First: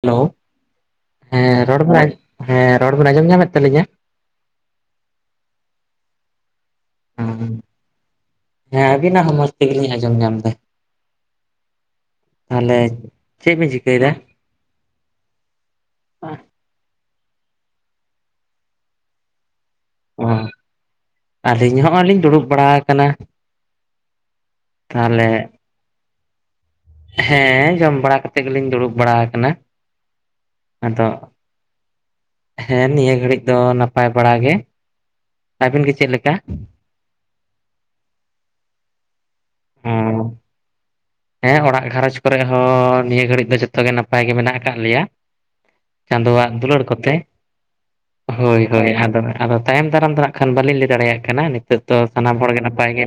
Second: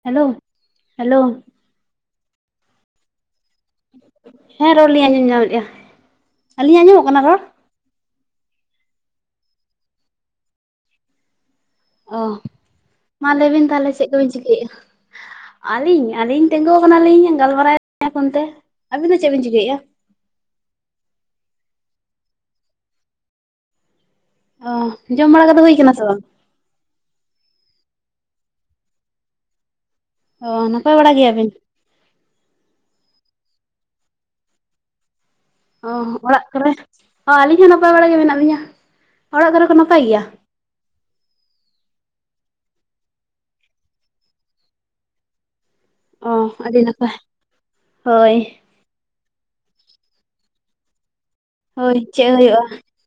Hello hello ᱦᱮᱸ ᱨᱚᱲ ᱵᱮᱱ ᱦᱮᱸ ᱨᱚᱲ ᱵᱮᱱ ᱟᱸᱡᱚᱢ ᱧᱟᱢᱮᱫ ᱛᱟᱹᱞᱤᱧᱟ ᱦᱮᱸ ᱨᱚᱲ ᱞᱤᱧ ᱟᱸᱡᱚᱢ ᱧᱟᱢ ᱮᱫᱼᱟ ᱟᱹᱞᱤᱧ ᱟᱜ ᱟᱸᱡᱚᱢᱚᱜ ᱠᱟᱱᱟ ᱨᱚᱲ ᱦᱮᱸ ᱟᱹᱵᱤᱱᱟᱜ ᱦᱚᱸ ᱢᱚᱡᱽ ᱛᱮᱜᱮᱞᱤᱧ ᱟᱸᱡᱚᱢ ᱧᱟᱢ ᱮᱫᱟ ᱚ ᱛᱟᱦᱚᱞᱮ ᱢᱟ ᱞᱟᱹᱭ ᱪᱮᱫ ᱵᱤᱱ ᱛᱟᱦᱚᱞᱮ ᱪᱮᱫ ᱪᱤᱠᱟᱹᱭᱮᱫᱟ? ᱠᱚᱵᱤᱱ ᱪᱤᱠᱟᱹᱭᱮᱫᱼᱟ ᱟᱹᱞᱤᱧ ᱟᱹᱞᱤᱧ ᱛᱤᱸᱜᱩ ᱠᱟᱱᱟᱞᱤᱧ ᱜᱟᱞᱢᱟᱨᱟᱣᱮᱫ ᱯᱷᱳᱱ ᱛᱮ ᱟᱹᱵᱤᱱ ᱫᱚ ᱪᱮᱫ ᱵᱤᱱ ᱪᱤᱠᱟᱹᱭᱮᱫᱼᱟ ᱚ ᱟᱹᱞᱤᱧ ᱦᱚᱸᱜ ᱞᱤᱧ ᱫᱩᱲᱩᱵ ᱵᱟᱲᱟ ᱟᱠᱟᱱᱟ ᱚ ᱛᱟᱦᱚᱞᱮ ᱡᱚᱢ ᱵᱟᱲᱟ ᱠᱚ ᱫᱚ ᱦᱩᱭ ᱠᱟᱱᱟ ᱥᱮ ᱵᱟᱝ ᱦᱮᱸ ᱡᱚᱢ ᱵᱟᱲᱟ ᱠᱟᱛᱮᱜ ᱜᱮᱞᱤᱧ ᱫᱩᱲᱩᱵ ᱵᱟᱲᱟ ᱠᱟᱱᱟ ᱚ ᱱᱟᱯᱟᱭ ᱵᱟᱲᱟ ᱜᱮᱭᱟᱵᱤᱱ ᱦᱮᱸ ᱱᱤᱭᱟᱹ ᱜᱷᱟᱹᱲᱤᱡ ᱫᱚ ᱱᱟᱯᱟᱭ ᱵᱟᱲᱟ ᱜᱮ ᱟᱹᱵᱤᱱ ᱚ ᱜᱮ ᱪᱮᱫ ᱞᱮᱠᱟ? ᱚᱲᱟᱜ ᱠᱚᱨᱮ ᱚ ᱟᱹᱞᱤᱧ ᱦᱚᱸ ᱱᱟᱯᱟᱭ ᱵᱟᱲᱟ ᱜᱮ ᱢᱮᱱᱟᱜ ᱞᱤᱧᱟᱹ ᱚᱲᱟᱜ ᱠᱚᱨᱮ ᱠᱚ ᱱᱟᱯᱟᱭ ᱜᱮᱭᱟ ᱦᱮᱸ ᱚᱲᱟᱜ ᱜᱷᱟᱨᱚᱸᱡᱽ ᱠᱚᱨᱮ ᱦᱚᱸ ᱱᱤᱭᱟᱹ ᱜᱷᱟᱹᱲᱤᱡ ᱫᱚ ᱡᱚᱛᱚ ᱜᱮ ᱱᱟᱯᱟᱭ ᱜᱮ ᱢᱮᱱᱟᱜ ᱟᱠᱟᱫ ᱞᱮᱭᱟ ᱚ ᱪᱟᱸᱫᱳᱣᱟᱜ ᱟᱹᱰᱤ ᱫᱩᱞᱟᱹᱲ ᱱᱟᱯᱟᱭ ᱠᱚᱛᱮ ᱦᱳᱭ ᱦᱳᱭ ᱟᱫᱚ ᱟᱫᱚ ᱛᱟᱭᱚᱢ ᱫᱟᱨᱟᱢ ᱛᱮ ᱱᱟᱜ ᱠᱷᱟᱱ ᱵᱟᱹᱞᱤᱧ ᱞᱟᱹᱭ ᱫᱟᱲᱮᱭᱟᱜ ᱠᱟᱱᱟ ᱱᱤᱛ ᱫᱚ ᱦᱳᱭ ᱪᱮᱫ ᱥᱟᱱᱟᱢ ᱦᱚᱲᱜᱮ ᱦᱩᱭᱩᱜᱼᱟ ᱱᱟᱯᱟᱭ ᱜᱮ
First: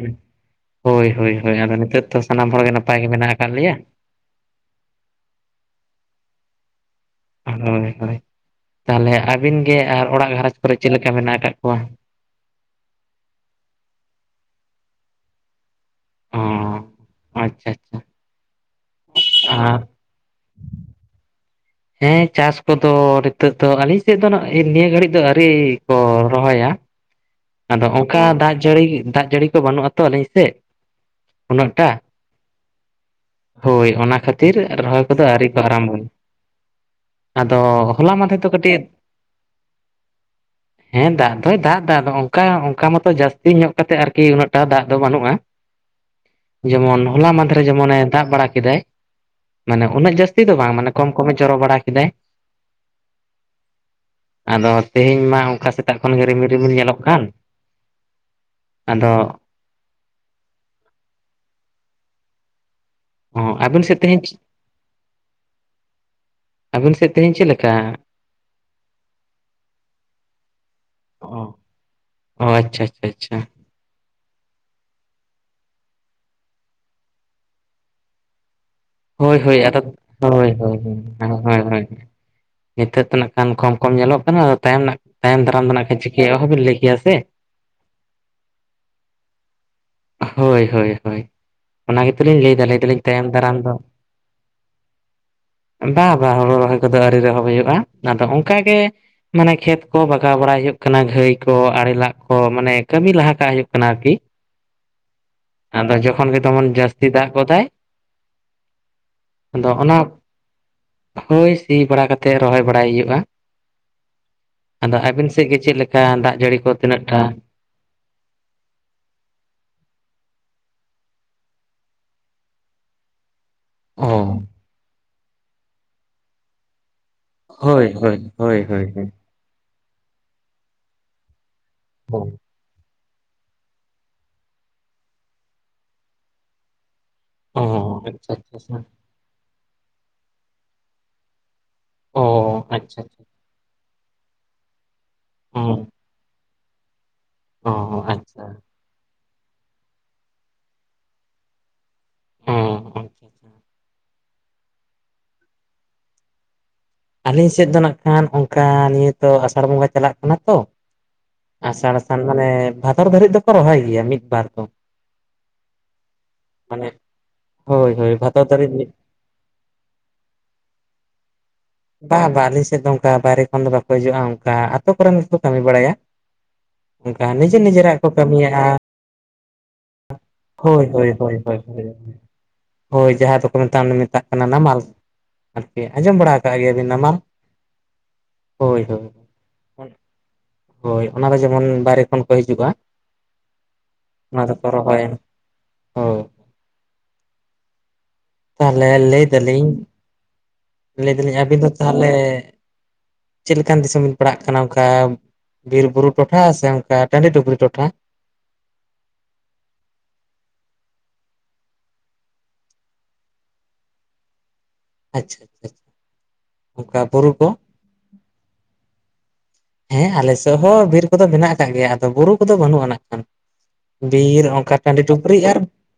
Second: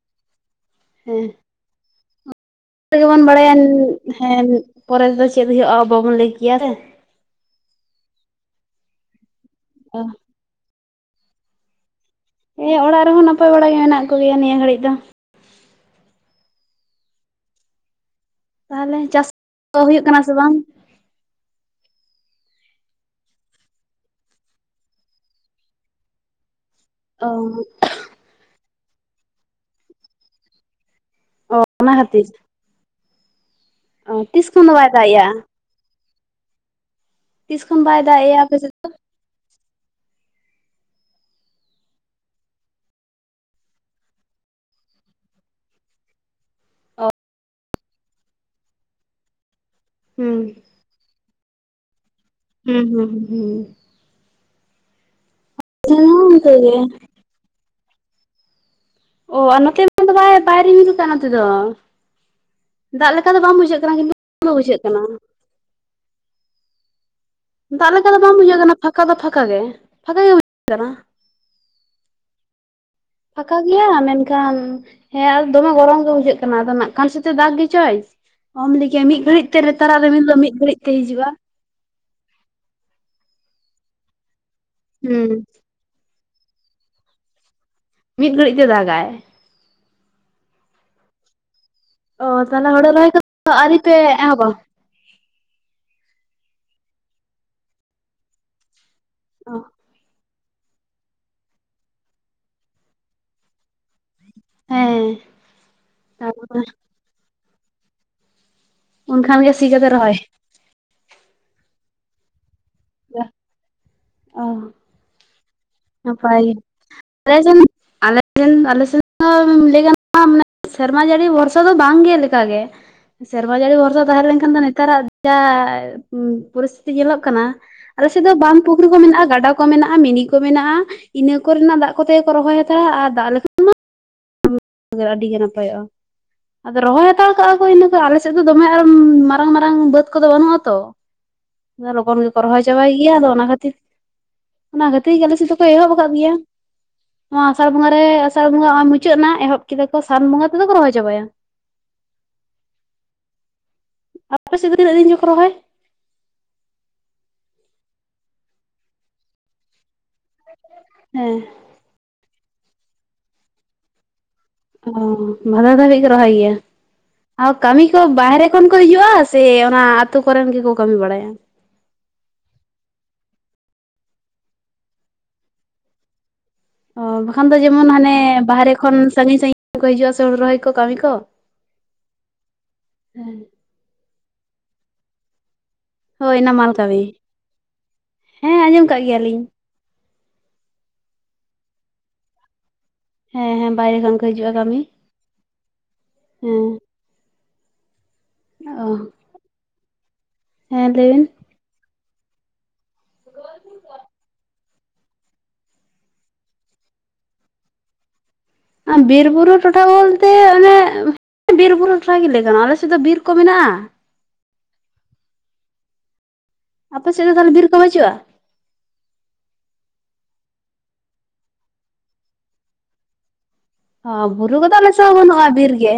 ᱦᱳᱭ ᱦᱮᱸ ᱦᱳᱭ ᱟᱫᱚ ᱱᱤᱛᱚᱜ ᱛᱚ ᱥᱟᱱᱟᱢ ᱦᱚᱲᱜᱮ ᱱᱟᱯᱟᱭ ᱜᱮ ᱜᱮᱵᱚᱱ ᱢᱮᱱᱟᱜ ᱟᱠᱟᱫ ᱵᱟᱲᱟᱭᱟ ᱞᱮᱭᱟ ᱦᱮᱸ ᱯᱚᱨᱮ ᱛᱮᱫᱚ ᱪᱮᱫ ᱦᱩᱭᱩᱜᱼᱟ ᱵᱟᱵᱚᱱ ᱞᱟᱹᱭ ᱠᱮᱭᱟ ᱥᱮ ᱦᱳᱭ ᱦᱳᱭ ᱛᱟᱦᱚᱞᱮ ᱟᱹᱵᱤᱱ ᱜᱮ ᱟᱨ ᱚᱲᱟᱜ ᱜᱷᱟᱨᱚᱸᱡᱽ ᱠᱚᱨᱮ ᱪᱮᱫᱞᱮᱠᱟ ᱢᱮᱱᱟᱜ ᱟᱠᱟᱫ ᱠᱚᱣᱟ ᱦᱮᱸ ᱚᱲᱟᱜ ᱨᱮᱦᱚᱸ ᱱᱟᱯᱟᱭ ᱵᱟᱲᱟ ᱜᱮ ᱢᱮᱱᱟᱜ ᱠᱚᱜᱮᱭᱟ ᱱᱤᱭᱟᱹ ᱜᱷᱟᱹᱲᱤᱡ ᱫᱚ ᱚ ᱟᱪᱪᱷᱟ ᱟᱪᱪᱷᱟ ᱛᱟᱦᱚᱞᱮ ᱪᱟᱥ ᱟᱨ ᱫᱚ ᱦᱩᱭᱩᱜ ᱠᱟᱱᱟ ᱥᱮ ᱵᱟᱝ? ᱦᱮᱸ ᱪᱟᱥ ᱠᱚᱫᱚ ᱱᱤᱛᱚᱜ ᱫᱚ ᱟᱹᱞᱤᱧ ᱥᱮᱫ ᱫᱚ ᱱᱟᱜ ᱱᱤᱭᱟᱹ ᱜᱷᱟᱹᱲᱤᱡ ᱫᱚ ᱟᱹᱨᱤ ᱠᱚ ᱨᱚᱦᱚᱭᱟ ᱚ ᱟᱫᱚ ᱚᱝᱠᱟ ᱫᱟᱜ ᱡᱟᱹᱲᱤ ᱫᱟᱜ ᱡᱟᱹᱲᱤ ᱠᱚ ᱵᱟᱹᱱᱩᱜ ᱟᱛᱚ ᱟᱹᱞᱤᱧ ᱥᱮᱫ ᱚ ᱩᱱᱟᱹᱜ ᱚᱱᱟ ᱴᱟ ᱠᱷᱟᱹᱛᱤᱨ ᱦᱳᱭ ᱚᱱᱟ ᱚ ᱛᱤᱥ ᱠᱷᱟᱹᱛᱤᱨ ᱠᱷᱚᱱ ᱫᱚ ᱵᱟᱭ ᱨᱚᱦᱚᱭ ᱫᱟᱜ ᱠᱚᱫᱚ ᱮᱜᱼᱟ ᱟᱹᱣᱨᱤ ᱠᱚ ᱟᱨᱟᱢᱵᱚᱭᱟ ᱟᱫᱚ ᱛᱤᱥ ᱠᱷᱚᱱ ᱵᱟᱭ ᱦᱚᱞᱟ ᱫᱟᱜ ᱢᱟᱫᱷᱮᱨ ᱮᱜᱼᱟ ᱫᱚ ᱟᱯᱮ ᱥᱮᱫ ᱠᱟᱹᱴᱤᱡ ᱦᱮᱸ ᱫᱟᱜ ᱫᱚᱭ ᱫᱟᱜ ᱫᱟ ᱟᱫᱚ ᱠᱟ ᱚᱝᱠᱟ ᱢᱟᱛᱚ ᱡᱟᱹᱥᱛᱤ ᱧᱚᱜ ᱠᱟᱛᱮᱫ ᱟᱨᱠᱤ ᱩᱱᱟᱹᱜ ᱴᱟ ᱫᱟᱜ ᱫᱚ ᱵᱟᱹᱱᱩᱜ-ᱟ ᱡᱮᱢᱚᱱ ᱦᱚᱞᱟ ᱢᱟᱫᱷᱨᱮ ᱡᱮᱢᱚᱱᱮ ᱫᱟᱜ ᱵᱟᱲᱟ ᱠᱮᱫᱟᱭ ᱢᱟᱱᱮ ᱩᱱᱟᱹᱜ ᱦᱩᱸ ᱡᱟᱹᱥᱛᱤ ᱫᱚ ᱵᱟᱝ ᱢᱟᱱᱮ ᱠᱚᱢ ᱠᱚᱢᱮ ᱪᱚᱨᱚ ᱵᱟᱲᱟ ᱠᱮᱫᱟᱭ ᱦᱩᱸ ᱦᱩᱸ ᱦᱩᱸ ᱦᱩᱸ ᱟᱫᱚ ᱛᱮᱦᱮᱧ ᱢᱟ ᱚᱝᱠᱟ ᱥᱮᱛᱟᱜ ᱦᱩᱸ ᱠᱷᱚᱱ ᱜᱮ ᱨᱤᱢᱤᱞ ᱚᱱᱠᱟ ᱨᱤᱢᱤᱞ ᱧᱮᱞᱚᱜ ᱠᱟᱱ ᱟᱫᱚ ᱚ ᱟᱨ ᱱᱚᱛᱮ ᱫᱚ ᱵᱟᱭ ᱨᱤᱢᱤᱞ ᱠᱟᱜ-ᱟ ᱱᱚᱛᱮ ᱫᱚ ᱫᱟᱜ ᱞᱮᱠᱟ ᱫᱚ ᱵᱟᱝ ᱵᱩᱡᱷᱟᱹᱜ ᱟᱹᱵᱤᱱ ᱠᱟᱱᱟ ᱥᱮᱫ ᱠᱤᱱᱛᱩ ᱛᱮᱦᱮᱧ ᱫᱚ ᱵᱩᱡᱷᱟᱹᱜ ᱠᱟᱱᱟ ᱟᱵᱤᱱ ᱥᱮᱫ ᱛᱤᱦᱤᱧ ᱪᱮᱫ ᱞᱮᱠᱟ? ᱫᱟᱜ ᱞᱮᱠᱟ ᱫᱚ ᱵᱟᱝ ᱵᱩᱡᱷᱟᱹᱜ ᱠᱟᱱᱟ ᱯᱷᱟᱸᱠᱟ ᱫᱚ ᱯᱷᱟᱸᱠᱟ ᱜᱮ ᱯᱷᱟᱸᱠᱟ ᱜᱮ [inaudible] ᱠᱟᱱᱟ᱾ ᱚ ᱟᱪᱪᱷᱟ ᱪᱷᱟ ᱾ ᱯᱷᱟᱸᱠᱟ ᱜᱤᱭᱟ ᱢᱮᱱᱠᱷᱟᱱ ᱦᱮᱸ ᱟ ᱫᱚᱢᱮ ᱜᱚᱨᱚᱢ ᱜᱮ ᱵᱩᱡᱷᱟᱹᱜ ᱠᱟᱱᱟ ᱟᱫᱚ ᱱᱟᱜ ᱠᱷᱟᱱ ᱥᱮᱫᱛᱮ ᱫᱟᱜ ᱜᱮ ᱪᱚᱭ᱾ ᱚᱢᱞᱤᱜ ᱦᱳᱭ ᱦᱳᱭ ᱟᱫᱚ ᱦᱳᱭ ᱦᱳᱭ ᱛᱮ ᱦᱤᱡᱩᱜᱼᱟ ᱦᱮᱸ ᱦᱮᱸ᱾ ᱱᱤᱛᱳᱜ ᱫᱚ ᱱᱟᱸᱜ ᱠᱷᱟᱱ ᱠᱚᱢ ᱠᱚᱢ ᱧᱮᱞᱚᱜ ᱠᱟᱱᱟ ᱛᱟᱭᱚᱢ ᱱᱟᱜ ᱦᱩᱸ ᱛᱟᱭᱚᱢ ᱫᱟᱨᱟᱢ ᱫᱚ ᱱᱟᱜ ᱠᱷᱟᱱ ᱪᱤ ᱠᱟᱹ ᱚᱸᱦᱚᱵᱤᱱ ᱞᱟᱹᱭ ᱠᱮᱭᱟ ᱥᱮ᱾ ᱢᱤᱫ ᱜᱷᱟᱹᱲᱤᱜ ᱛᱮ ᱫᱟᱜᱟᱭ᱾ ᱦᱳᱭ ᱦᱳᱭ ᱦᱳᱭ᱾ ᱚᱱᱟ ᱜᱮᱛᱚ ᱚ ᱞᱤᱧ ᱞᱟᱹᱭ ᱴ ᱛᱟᱦᱚᱞᱮ ᱦᱳᱲᱳ ᱫᱟᱞᱤᱧ ᱨᱚᱦᱚᱭ ᱛᱟᱭᱚᱢ ᱠᱚᱫᱚ ᱫᱟᱨᱟᱢ ᱫᱚ ᱟᱹᱣᱨᱤ ᱯᱮ ᱮᱦᱚᱵᱟ? ᱵᱟ ᱵᱟ ᱦᱳᱲᱩ ᱨᱚᱦᱚᱭ ᱠᱚᱫᱚ ᱟᱣᱨᱤ ᱨᱮᱦᱚᱸ ᱦᱩᱭᱩᱜᱼᱟ ᱟᱫᱚ ᱚᱝᱠᱟᱜᱮ ᱚ ᱢᱟᱱᱮ ᱠᱷᱮᱛ ᱠᱚ ᱵᱟ ᱜᱟᱣ ᱵᱟᱲᱟᱭ ᱦᱩᱭᱩᱜ ᱠᱟᱱᱟ ᱜᱷᱟᱹᱭ ᱠᱚ ᱟᱲᱮ ᱞᱟᱜ ᱠᱚ ᱢᱟᱱᱮ ᱠᱟᱹᱢᱤ ᱞᱟᱦᱟ ᱠᱟᱜ ᱦᱩᱭᱩᱜ ᱠᱟᱱᱟ ᱟᱨᱠᱤ᱾ ᱦᱮᱸ᱾ ᱟᱫᱚ ᱡᱚᱠᱷᱚᱱ ᱜᱮ ᱛᱟᱨᱯᱚᱨᱮ ᱫᱚᱢᱚᱱ ᱡᱟᱹᱥᱛᱤ ᱫᱟᱜ ᱜᱚᱫᱟᱭ, ᱩᱱᱠᱷᱟᱱ ᱜᱮ ᱥᱤ ᱟᱫᱚ ᱠᱟᱛᱮ ᱚᱱᱟ ᱨᱚᱦᱚᱭ ᱦᱳᱭ ᱥᱤ ᱵᱟᱲᱟ ᱠᱟᱛᱮ ᱨᱚᱦᱚᱭ ᱵᱟᱲᱟᱭ ᱦᱩᱭᱩᱜ-ᱟ᱾ ᱚ ᱟᱫᱚ ᱟᱹᱵᱤᱱ ᱥᱮᱫ ᱜᱮ ᱪᱮᱫ ᱞᱮ ᱱᱟᱯᱟᱭ ᱜᱤ ᱟᱞᱮ ᱥᱤᱱ ᱟᱞᱮ [inaudible] ᱟᱞᱮ ᱥᱮᱫ ᱦᱚᱸ ᱞᱟᱹᱭ ᱜᱟᱱᱚᱜ-ᱟ ᱥᱮᱨᱢᱟ ᱡᱟᱹᱲᱤ ᱵᱷᱚᱨᱥᱟ ᱫᱚ ᱵᱟᱝ ᱜᱮ ᱞᱮᱠᱟᱜᱮ᱾ ᱥᱮᱨᱢᱟ ᱡᱟᱹᱲᱤ ᱵᱷᱚᱨᱥᱟ ᱚ ᱛᱟᱦᱮᱸ ᱞᱮᱱᱠᱷᱟᱱ ᱫᱚ ᱱᱮᱛᱟᱨᱟᱜ ᱡᱟ ᱯᱚᱨᱤᱥ ᱧᱮᱞᱚᱜ ᱠᱟᱱᱟ ᱦᱳᱭ ᱟᱞᱮ ᱦᱳᱭ ᱥᱮᱫ ᱫᱚ ᱦᱳᱭ ᱵᱟᱸᱫ ᱦᱳᱭ ᱯᱩᱠᱷᱨᱤ ᱠᱚ ᱦᱳᱭ ᱢᱮᱱᱟᱜ-ᱟ ᱜᱟᱰᱟ ᱠᱚ ᱢᱮᱱᱟᱜ-ᱟ ᱢᱤᱱᱤ ᱠᱚ ᱢᱮᱱᱟᱜ-ᱟ ᱤᱱᱟᱹ ᱠᱚᱨᱮᱱᱟᱜ ᱫᱟᱜ ᱠᱚᱛᱮ ᱜᱮ ᱠᱚ ᱨᱚᱦᱚᱭ ᱦᱟ ᱛᱟᱲᱟ ᱟᱨ ᱫᱟᱜ ᱞᱮᱠᱷᱟᱱ ᱢᱟ [inaudible] ᱟᱹᱰᱤᱜᱮ ᱱᱟᱯᱟᱭᱚᱜ-ᱟ᱾ ᱟᱫᱚ ᱨᱚᱦᱚᱭ ᱦᱟᱛᱟᱲ ᱠᱟᱜ-ᱟ ᱚ ᱠᱚ ᱤᱱᱟᱹ ᱠᱚ ᱟᱞᱮ ᱥᱮᱫ ᱟᱪᱪᱷᱟ ᱫᱚ ᱫᱚᱢᱮ ᱟᱪᱪᱷᱟ ᱟᱨ ᱢᱟᱨᱟᱝ ᱢᱟᱨᱟᱝ ᱵᱟᱹᱫᱽ ᱠᱚᱫᱚ ᱵᱟᱹᱱᱩᱜ-ᱟ ᱛᱚ᱾ ᱤᱱᱟᱹ ᱞᱚᱜᱚᱱ ᱚ ᱜᱮᱠᱚ ᱨᱚᱦᱚᱭ ᱪᱟᱵᱟᱭ ᱟᱪᱪᱷᱟ ᱜᱤᱭᱟ ᱟᱫᱚ ᱚᱱᱟ ᱠᱷᱟᱹᱛᱤᱨ ᱚᱱᱟ ᱠᱷᱟᱹ ᱛᱤ ᱟᱞᱮ ᱥᱮᱫ ᱚ ᱫᱚᱠᱚ ᱮᱦᱚᱵ ᱠᱟᱫ ᱜᱮᱭᱟ ᱱᱚᱣᱟ ᱟᱥᱟᱲ ᱚ ᱵᱚᱸᱜᱟ ᱨᱮ ᱟᱥᱟᱲ ᱟᱪᱪᱷᱟ ᱵᱚᱸᱜᱟ ᱱᱚᱜ-ᱚᱭ ᱢᱩᱪᱟᱹᱫ ᱱᱟ ᱮᱦᱚᱵ ᱠᱮᱫᱟᱠᱚ ᱥᱟᱱ ᱵᱚᱸᱜᱟ ᱛᱮᱫᱚ ᱠᱚ ᱨᱚᱦᱚᱭ ᱪᱟᱵᱟᱭᱟ᱾ ᱦᱚᱸ᱾ ᱟᱯᱮ ᱥᱮᱫ ᱫᱚ ᱛᱤᱱᱟᱹᱜ ᱫᱤᱱ ᱪᱚᱠᱚ ᱨᱚᱦᱚᱭ? ᱟᱹᱞᱤᱧ ᱥᱮᱫ ᱫᱚ ᱱᱟᱸᱜᱠᱷᱟᱱ ᱚᱝᱠᱟ ᱱᱤᱭᱟᱹ ᱛᱚ ᱟᱥᱟᱲ ᱵᱚᱸᱜᱟ ᱪᱟᱞᱟᱜ ᱠᱟᱱᱟ ᱛᱚ, ᱦᱮᱸ ᱟᱥᱟᱲ ᱥᱟᱱ ᱢᱟᱱᱮ ᱵᱷᱟᱫᱚᱨ ᱫᱷᱟᱹᱨᱤᱡ ᱫᱚᱠᱚ ᱨᱚᱦᱚᱭ ᱜᱤᱭᱟ ᱢᱤᱫ ᱵᱟᱨ ᱫᱚ᱾ ᱚ ᱵᱷᱟᱫᱚᱨ ᱫᱷᱟᱹᱵᱤᱡ ᱠᱚ ᱨᱚᱦᱚᱭ ᱜᱤᱭᱟ ᱢᱟᱱᱮ ᱟᱨ ᱠᱟᱹᱢᱤ ᱦᱳᱭ ᱠᱚ ᱦᱳᱭ ᱵᱷᱟᱫᱚᱨ ᱵᱟᱦᱨᱮ ᱠᱷᱚᱱ ᱫᱷᱟᱹᱨᱤᱡ ᱠᱚ ᱢᱤᱫ ᱦᱤᱡᱩᱜ-ᱟ ᱥᱤ ᱚᱱᱟ ᱟᱹᱛᱩ ᱠᱚᱨᱮᱱ ᱜᱤᱠᱚ ᱠᱟᱹᱢᱤ ᱵᱟᱲᱟᱭᱟ? ᱵᱟᱝ ᱵᱟᱝ ᱟᱹᱞᱤᱧ ᱥᱮᱫ ᱫᱚ ᱚᱱᱠᱟ ᱵᱟᱭᱨᱮ ᱠᱷᱚᱱ ᱫᱚ ᱵᱟᱠᱚ ᱦᱤᱡᱩᱜᱼᱟ ᱚᱱᱠᱟ ᱟᱹᱛᱳ ᱠᱚᱨᱮᱱ ᱜᱮᱠᱚ ᱠᱟᱹᱢᱤ ᱵᱟᱲᱟᱭᱟ, ᱚ ᱚᱱᱠᱟ ᱵᱟᱠᱷᱟᱱ ᱱᱤᱡᱮ ᱫᱚ ᱡᱮᱢᱚᱱ ᱱᱤᱡᱮᱨᱟᱜ ᱠᱚ ᱦᱟᱸᱱᱮ ᱠᱟᱹᱢᱤᱭᱟᱜᱼᱟ ᱵᱟᱦᱨᱮ ᱠᱷᱚᱱ ᱥᱟᱺᱜᱤᱧ ᱥᱟᱺᱜᱤᱧ ᱠᱚ ᱦᱤᱡᱩᱜᱼᱟ ᱥᱮ ᱦᱳᱲᱳ ᱨᱚᱦᱚᱭ ᱠᱚ ᱦᱳᱭ ᱠᱟᱹᱢᱤ ᱠᱚ ᱦᱳᱭ ᱦᱳᱭ ᱦᱳᱭ ᱡᱟᱦᱟᱸ ᱫᱚᱠᱚ ᱢᱮᱛᱟᱜ ᱢᱮᱛᱟᱜ ᱠᱟᱱᱟ ᱱᱟᱢᱟᱞ ᱟᱨᱠᱤ ᱟᱸᱡᱚᱢ ᱵᱟᱲᱟ ᱦᱳᱭ ᱠᱟᱜ ᱜᱮᱭᱟᱵᱤᱱ ᱠᱟᱹᱢᱤ ᱱᱟᱢᱟᱞ? ᱦᱮᱸ ᱦᱳᱭ ᱟᱸᱡᱚᱢ ᱠᱟᱜ ᱜᱮᱭᱟᱞᱤᱧ ᱦᱳᱭ᱾ ᱦᱳᱭ ᱚᱱᱟ ᱫᱚ ᱡᱮᱢᱚᱱ ᱵᱟᱦᱨᱮ ᱠᱷᱚᱱ ᱠᱚ ᱦᱤᱡᱩᱜᱼᱟ, ᱦᱮᱸ ᱦᱮᱸ ᱵᱟᱭᱨᱮ ᱠᱷᱚᱱ ᱠᱚ ᱚᱱᱟ ᱦᱤᱡᱩᱜᱼᱟ ᱫᱚᱠᱚ ᱠᱟᱹᱢᱤ ᱨᱚᱦᱚᱭᱟ ᱦᱳᱭ ᱦᱮᱸ᱾ ᱛᱟᱦᱚᱞᱮ ᱚ ᱞᱟᱹᱭ ᱫᱟᱞᱤᱧ ᱞᱟᱹᱭ ᱫᱟᱞᱤᱧ ᱟᱵᱤᱱ ᱫᱚ ᱛᱟᱦᱚᱞᱮ ᱪᱮᱫ ᱞᱮᱠᱟᱱ ᱫᱤᱥᱚᱢ ᱵᱤᱱ ᱯᱟᱲᱟᱜ ᱠᱟᱱᱟ ᱚᱝᱠᱟ ᱵᱤᱨ ᱵᱩᱨᱩ ᱴᱚᱴᱷᱟ ᱥᱮ ᱚᱱᱠᱟ ᱴᱟᱺᱰᱤ ᱴᱩᱯᱨᱤ ᱴᱚᱴᱷᱟ? ᱵᱤᱨ ᱵᱩᱨᱩ ᱴᱚᱴᱷᱟ ᱵᱚᱞᱛᱮ ᱚᱱᱮ ᱵᱤᱨ-ᱵᱩᱨᱩ ᱴᱚᱴᱦᱟ ᱜᱮ ᱞᱟᱹᱭ ᱜᱟᱱᱚᱜ-ᱟ ᱟᱞᱮ ᱥᱮᱫ ᱫᱚ ᱵᱤᱨ ᱠᱚ ᱢᱮᱱᱟᱜᱼᱟ᱾ ᱟᱪᱪᱷᱟ ᱟᱪᱪᱷᱟ ᱚᱱᱠᱟ ᱟᱯᱮ ᱥᱮᱫ ᱵᱩᱨᱩ ᱫᱚ ᱠᱚ? ᱛᱟᱦᱚᱞᱮ ᱵᱤᱨ ᱵᱟᱹᱪᱩᱜᱼᱟ? ᱦᱮᱸ ᱟᱞᱮ ᱥᱮᱫ ᱦᱚᱸ ᱵᱤᱨ ᱠᱚᱫᱚ ᱢᱮᱱᱟᱜ ᱟᱠᱟᱫ ᱜᱮᱭᱟ, ᱟᱫᱚ ᱵᱩᱨᱩ ᱠᱚᱫᱚ ᱵᱟᱹᱱᱩᱜ ᱟᱱᱟᱜ ᱠᱷᱟᱱ ᱾ ᱚ ᱵᱩᱨᱩ ᱠᱚᱫᱚ ᱟᱞᱮ ᱥᱮᱫ ᱵᱟᱹᱱᱩᱜᱼᱟ ᱟᱨ ᱵᱤᱨ ᱜᱮ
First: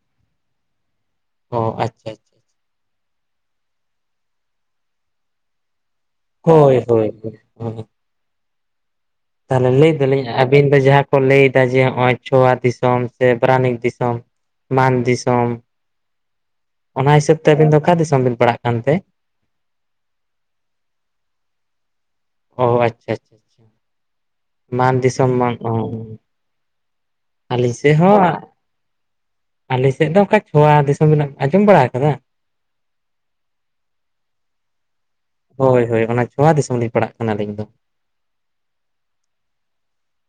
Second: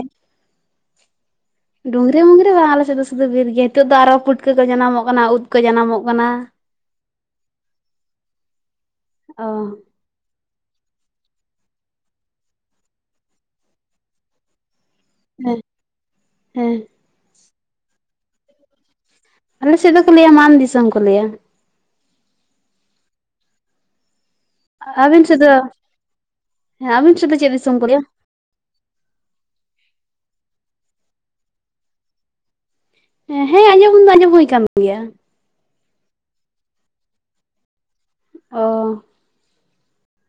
ᱚ ᱾ ᱟᱪᱪᱷᱟ ᱰᱩᱝᱨᱤ ᱟᱪᱪᱷᱟ ᱢᱩᱝᱨᱤ ᱵᱟᱝ ᱟᱞᱮ ᱥᱩᱫᱷᱩ ᱵᱤᱨ ᱜᱮ, ᱱᱤᱛᱚᱜ ᱫᱚ ᱟᱨᱚ ᱯᱩᱴᱠᱟᱹ ᱠᱚ ᱡᱟᱱᱟᱢᱚᱜ ᱠᱟᱱᱟ ᱩᱫᱼᱼ ᱠᱟᱹ ᱡᱟᱱᱟᱢᱚᱜ ᱠᱟᱱᱟ ᱾ ᱦᱳᱭ ᱦᱳᱭ ᱦᱳᱭ᱾ ᱛᱟᱦᱞᱮ ᱞᱮᱼᱼ ᱞᱤᱧ ᱟᱹᱵᱤᱱ ᱫᱚ ᱡᱟᱦᱟᱸ ᱠᱚ ᱞᱟᱹᱭᱫᱟ ᱡᱮ ᱱᱚᱜᱼᱚᱭ ᱪᱷᱳᱣᱟ ᱫᱤᱥᱚᱢ, ᱥᱮ ᱯᱟᱨᱟᱱᱤᱠ ᱫᱤᱥᱚᱢ ᱾ ᱢᱟᱱ ᱫᱤᱥᱼᱼ ᱦᱮᱸ ᱚᱱᱟ ᱦᱤᱥᱟᱹᱵ ᱛᱮ ᱟᱹᱵᱤᱱ ᱫᱚ ᱚᱠᱟ ᱫᱤᱥᱚᱢ ᱵᱤᱱ ᱯᱟᱲᱟᱜ ᱦᱟᱜ ᱠᱟᱱ ᱛᱮ? ᱟᱞᱮ ᱥᱮᱫ ᱫᱚᱠᱚ ᱞᱟᱹᱭᱟ ᱢᱟᱱ ᱫᱤᱥᱚᱢ ᱠᱚ ᱞᱟᱹᱭᱟ ᱾ ᱚ ᱟᱪᱪᱷᱟ ᱾ ᱟᱵᱤᱱ ᱥᱮᱫ ᱫᱚ, ᱟᱵᱤᱱ ᱥᱮᱫ ᱫᱚᱼᱼ ᱟᱹᱞᱤᱧ ᱥᱮᱫ ᱦᱚᱸᱼᱼ ᱟᱹᱞᱤᱧ ᱥᱮᱫ ᱫᱚ ᱚᱱᱠᱟ ᱪᱷᱳᱣᱟ ᱫᱤᱥᱚᱢ ᱵᱤᱱ ᱟᱸᱡᱚᱢ ᱵᱟᱲᱟ ᱟᱠᱟᱫᱟ? ᱦᱮᱸ ᱟᱸᱡᱚᱢ ᱫᱚ ᱟᱸᱡᱚᱢ ᱦᱩᱭ ᱠᱟᱱ ᱜᱮᱭᱟ ᱾ ᱦᱳᱭ ᱦᱳᱭ ᱚᱱᱟ ᱪᱷᱚᱣᱟ ᱫᱤᱥᱚᱢ ᱞᱤᱧ ᱯᱟᱲᱟᱜ ᱠᱟᱱᱟ ᱟᱹᱞᱤᱧ ᱫᱚ ᱾ ᱚ